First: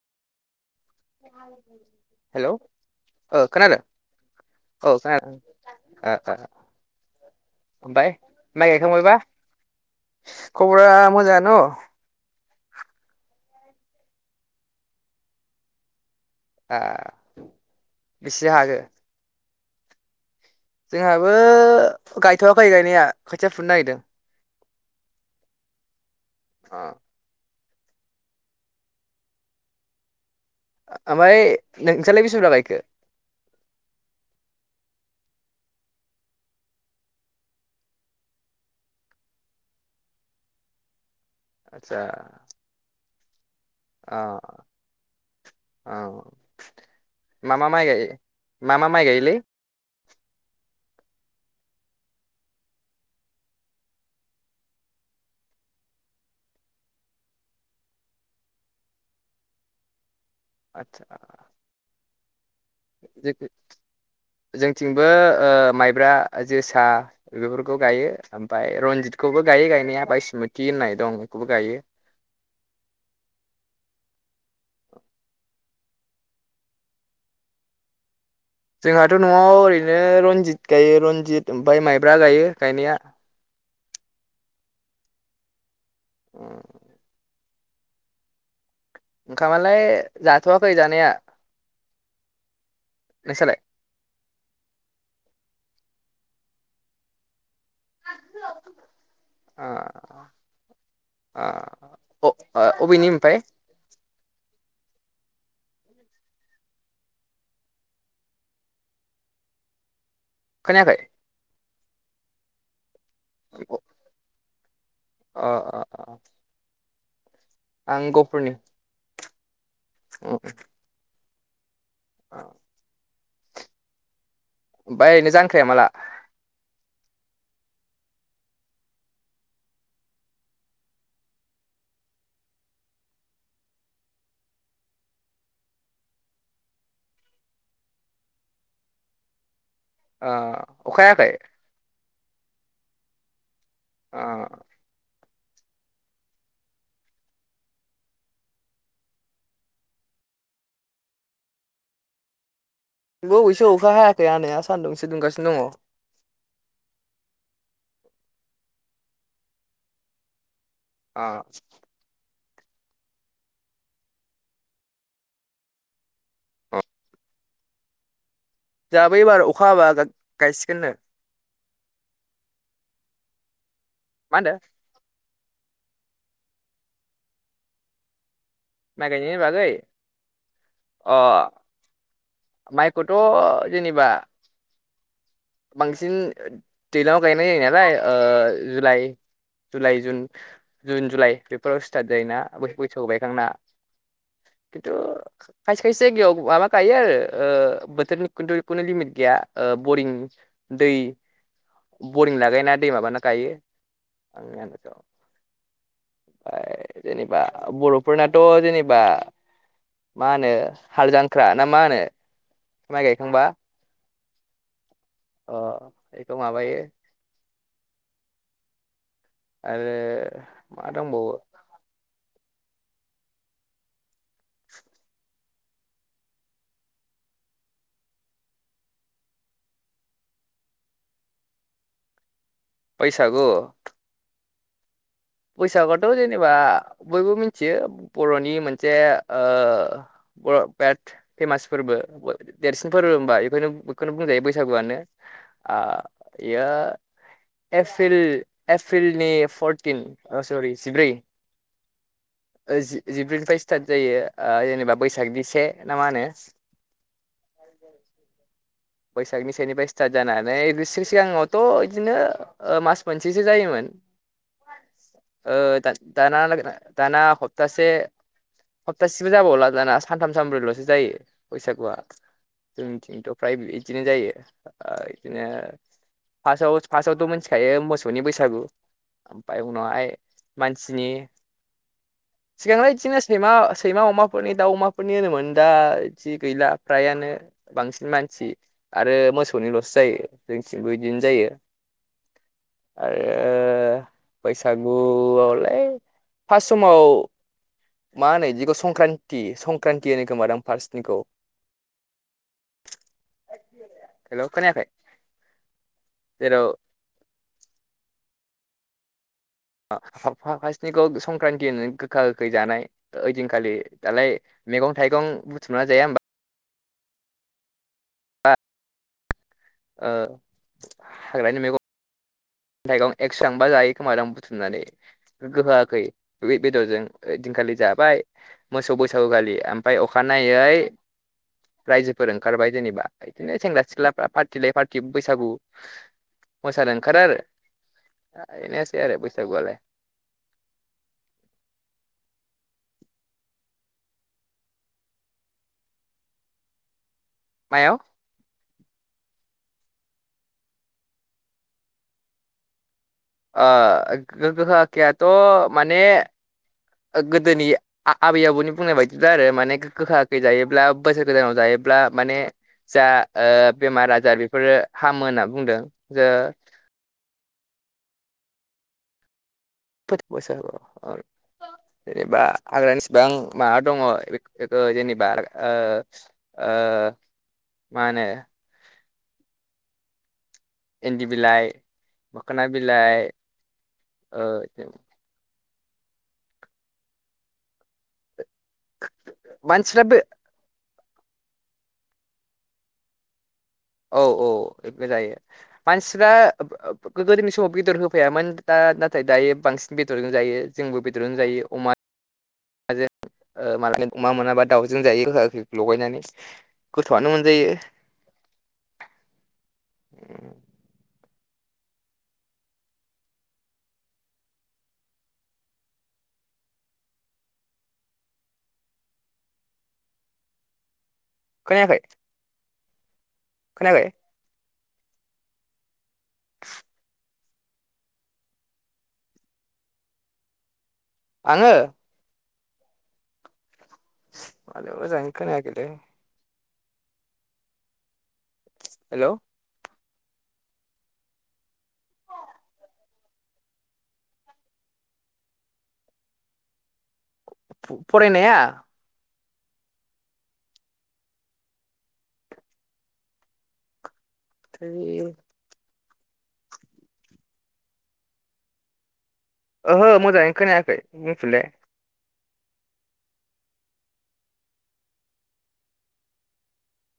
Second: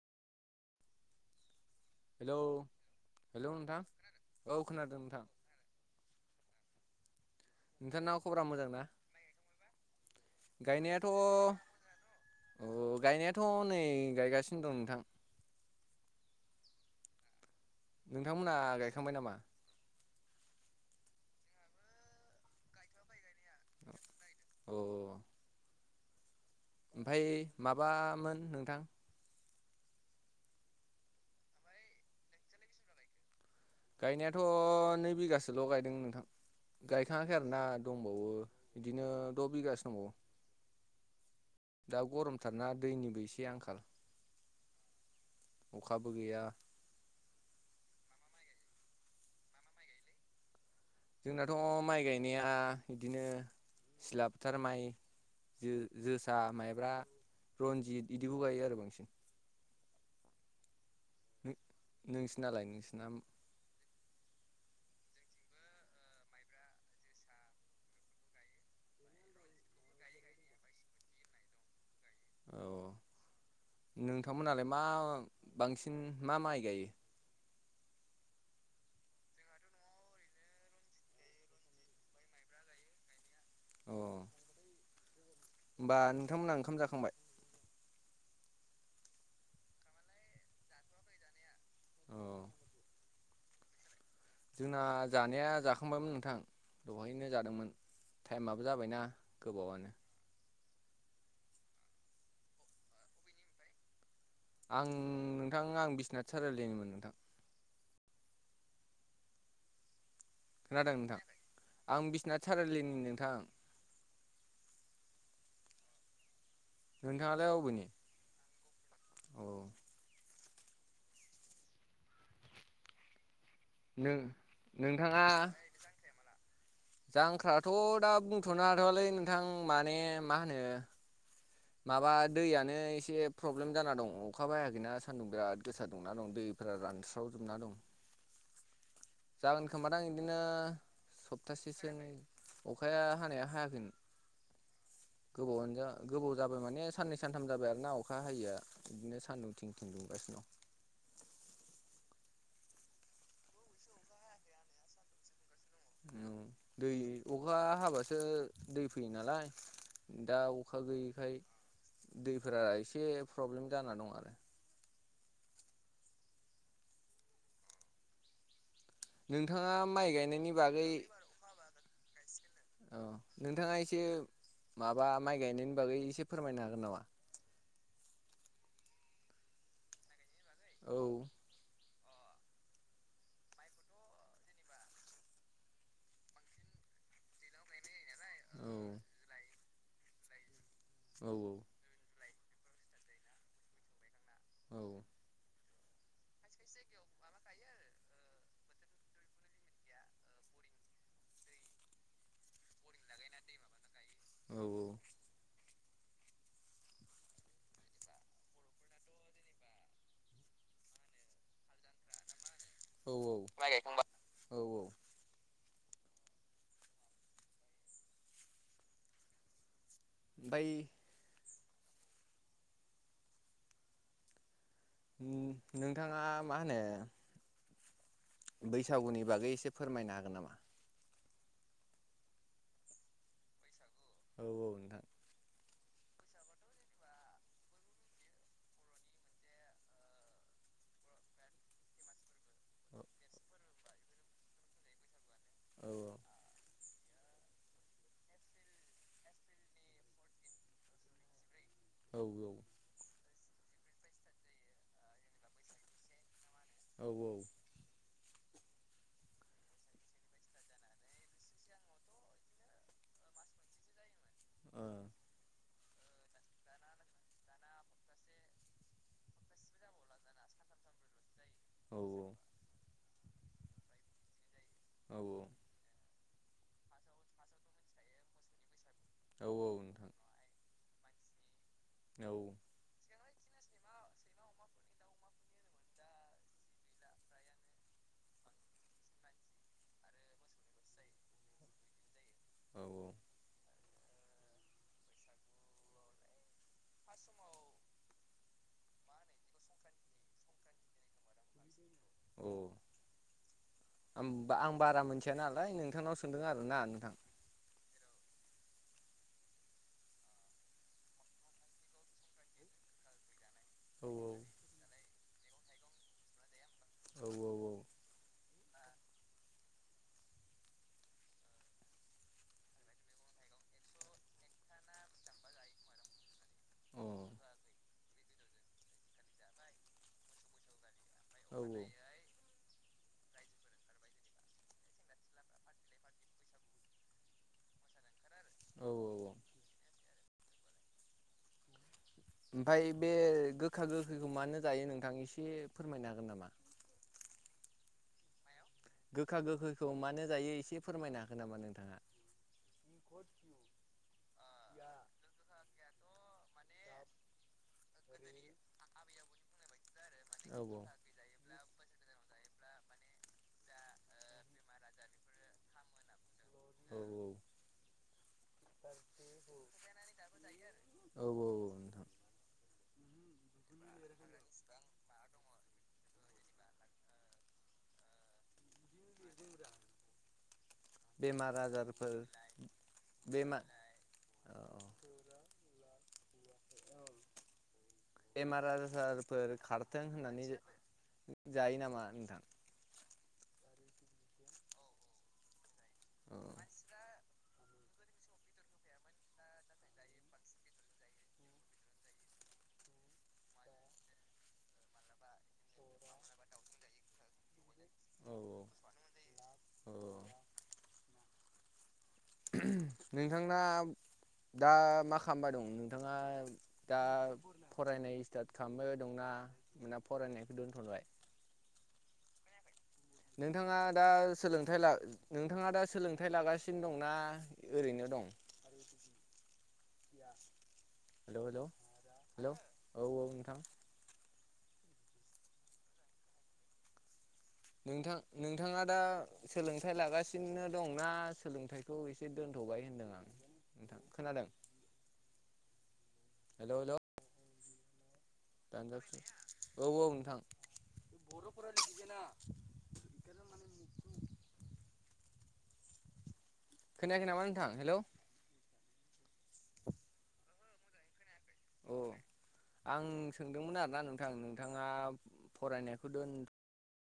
Hello ओ hello खोनादों? नोंथां औ खोनादों नोंथां आ आ आमफाय नोंथांना खबरा मोजां माय ना गायखांबायबा? खबरा गायनायाथ' मोजाङान'। अ गायनायाथ' नै गायगासिनो दं नोंथां। आ बेसे नोंथांमोनना हाखो गायखांबाय नामा? जोंहाबो गायथ'वाखै गायनाया खोथिया फुनो नागिरदों। अ अ आमफाय माबामोन नोंथां? आमफाय नोंसालाय बेसे बुरजा गायखो? गायनायाथ' नै बिगासोल' गायदों नोंथां। गायखाङाखै आरोना दंबावो बिदिनो द' बिगासो दंबावो। आदसा दा गरमथारना दैनिबो एसे आंखाल। आ आ। अखाबो गैया मा मा माइ गाइयो मा मा माइ गाइयोलै? जोंनाथ' माइ गायनाया बिदिनो सिलाफथार माइ जो-जोसा माइब्रा रन्जित इदिखौ गाइयो आरो बांसिन। आतसा [inaudible] नोंसिनालाय नोंसिना? जोंथिंबो ओ माइब्रा जोसा बेफोरखौ गायो ओमफफ्राय रनजितखौबो गायो गायनाया बायसमति होननाय दं बेखौबो गायो औ औ नोंथांमोनहालाय मा बांसिन मा माइ गायो? जोंहाथ' न'आव ओरैनो रनजित गायो रनजित ओमफफ्राय माइब्रा गायो गायनाया अ होमबा नोंथांमोनहा ओंखाम जाखांबाय? ओंखामालाय जाथवाखै जानाया अ नोसालाय? जोंना जानाया जाखांबायमोन नोंथां दहायनो जादोंमोन। थाइमआबो जाबायना गोबावानो आ अ अबेनि ओमफ्राय? आं नोंथां आं बिस्नाथ सारिलिनिमोन नोंथां खोनादों खोनायाखै नोंथां आं बिस्नाथ सारिलिनि नोंथां अ अ अ नोंथाङालाय अ आं गपुरनि आ [inaudible] [inaudible] नों नोंथाङा बायनो जांख्राया माला जांख्राथ' दा बुंथ'नो हाथ'वालै नोंथां माने मा होनो माबा दैयानो एसे फ्रब्लेम जाना दं अखाबो हायाखैना सान्दुं बिराद गोसा दुंना दं दै फ्रा रानस्रावजोबना दं [inaudible] जागोन खोमा दां आं ओ इदिनो अखा हायाखै सप्तासे [unintelligible] अखाया हानाया हायगोन आ गोबावनो जा गोबाव जाबाय माने साननै सानथाम जाबाय आरो ना अखा हायैया बिदिनो सानदुं थिं थिं दुंगासिनो दं नंगौ अखा हायाखै हानाया सान्दुं एसे दुंगासिनो दङ औ दै अखा हाबासो दै फैयो नालाय दा अखा गैयैखाय दैफोरा एसे प्रब्लेम जाना दं आरो जोंहाबो एबार अखा नोंथाङा हाबा माइ गायनायनि बागै गायसिगोननो औ नोंथाङा एसे मा होनदों माबा माइ गायनायनि बागै एसे फोरमायनो हागोन नामा? माइ गायनायनि बागै औ अ मायख'थ' जेनेबा बांसिन दैलाङाव गायनाय जायो नालाय औ ओ जुलाइ जुलाइ जुन जुन औ जुलाइ बेफोराव स्टार्ट जायोना बैसागु बायखांना औ खिन्थु खायसे खायसे जायगायाव माबा गायो ओ बोथोरनि खिन्थु खुनु लिमिट गैया बरिं दै बरिं लागायना दै माबाना गायो औ आंनि आनदासाव ओ जेनेबा बर'फोरनाथ' जेनेबा मा होनो हाल जांख्रा ना मा होनो माइ औ औ गायखांबा माइ गायखांबा औ औ अ बेखौ माबायो आरो ओमफ्राय मा दंबावो उम नोंथाङा मा होनो बैसागुनि बागै एसे फोरमायनो हागोन नामा? बैसाागु औ औ नोंथां बैसागुआथ' जेनेबा बयबो मिनथियो बर'नि मोनसे ओ बर' बेद फेमास फोरबो देरसिन औ फोरबो होनबा एफोनो एखौनो बुंजायो बैसागुआनो आ औ एयो एप्रिल एप्रिलनि फरटिन ओ सरि जिब्रै औ औ जि जिब्रैनिफ्राय स्टार्ट जायो ओ जेनेबा बैसागनि से ना मा होनो औ औ बैसागनि सेनिफ्राय स्टार्ट जानानै गोसो सिगाङावथ' इदिनो मास मोनसेसो जायोमोन ओ ओ दा दाना [unintelligible] दाना हपतासे हप्तासेबो जाबावला दाना सानथाम सानब्रैल'सो जायो बैसागुआ जोंनिथिंथ' फ्राय इदिनो जायो ओ इदिनो फासआव फास्टआवथ' मोन्थिखायो मोसौनि बैसागु ओमफाय उनावहाय मानसिनि औ सिगांलाय इदिनो सैमा सैमा अमाफोरनि दाउ अमाफोरनि होनोमोन दा इदि गैला फ्रायानो बांसिन मानसि आरो मोसौनिल'सो जायो जोंथिंबो इदिनो जायो औ औ ओ बैसागुआवलाय फास्ट समाव मा होनो इदिखौ संक्रान्ति संक्रान्ति होनो खोमादां फार्सनिखौ अ [unintelligible] हेल' आं खोनायाखै बारा मोनन्थिआ नालाय नोंथांनाव सोंदों आरो जेराव ना नोंथां। [unintelligible] फासनिखौ संक्रान्ति होनो गोखा गोखै जानाय ओइदिनखालि औ दालाय मेगं-थाइगं बुथुमना जाया होमबा औ औ औ ओ हाग्रानि मेगन थाइगं एकसांबा जायो खोमादां बुथुमनानै गोखा गोखै बे बेदरजों सुबुंफ्रा ओइदिनखालि जाबाय मोसौ बैसौखालि ओमफाय अखानायै औ औ रायजोफोर ओंखारबाय जेनेबा इदिनो सेंग्रा सिख्लाफ्रा पार्टि लायै पार्टि बैसागु मोसानो ओंखारो आरो औ बेनोसै आरो बैसागुआलाय। ओमफ्राय बे गोखा गोखैखौ मानो जायो नोंथां एसे फोरमायनो हागोन नामा। मायाव गोखा गोखैखौ मानो जायो एसे फोरमायनो हागोन नामा नोंथाङा। ओ गोखा गोखैयाथ' माने गोदोनि आबै आबौनि बुंनाय बायदिब्ला आरो माने गोखा गोखै औ जायोब्ला बोसोर गोदानाव जायोब्ला माने जा ओ बेमार आजार बेफोरो हामो होनना बुंदों जो औ औ। औ औ बोसोराव नोंथां। जेनेबा हाग्रानिसिबां माबा दङ बेखौ जेनेबा ओ। ओ माहोनो [unintelligible] इन्दि बेमार बिलाइ आजारफोर मोखोना बिलाइ बेमार ओ औ औ बेमार आजारफोर मानसिफ्रा खारथों बे होननानै। जायो नामा नोंथां। औ औ बेबो जायो मानसिफ्रा। औ गोदोनि समाव बेदर होफायामोन दा नाथाय दायो बांसिन बेदरजों जायो जोंबो बेदरजोंनो जायो अमा। अमाजों ओ अमा मोनाबा दाउजों जायो गोखा गोखैखौ लगायनानै। गोथावआनो मोनजायो। औ औ। औ। नोंथांना। दा मा खालामबाय दं नोंथाङा दा। फरायनाय स्टार्ट खालामबाय दंना ना फरायनायखौ दोनथ'बाय। खोनाखै। नोंथाङा दा। सोलोंथाइ ला नोंथाङा दा सोलोंथाइ लागासिनो दंना ओरैनो दं। आरो। हेलौ हेलौ आङो हेलौ औ औ नोंथां। बांद्राय मोजांङै खोनायाखैलै। नोंथां नोंथाङा दा। हेलौ सोलोंथाइ लागासिनो दंना सोलोंथाइखौ एसे दोनथ'बाय होनदों आं। नोंथां खोनादों हेलौ हेलौ फरायनाया। औ औ नोंथां थैय खोनायाखै नामा नोंथां हेलौ। ओहो मोजाङै खोनायाखै बुंफिनलाय। औ आं सोंदोंमोन आरोना नोंथां नोंथाङा फरायनायखौ दोन।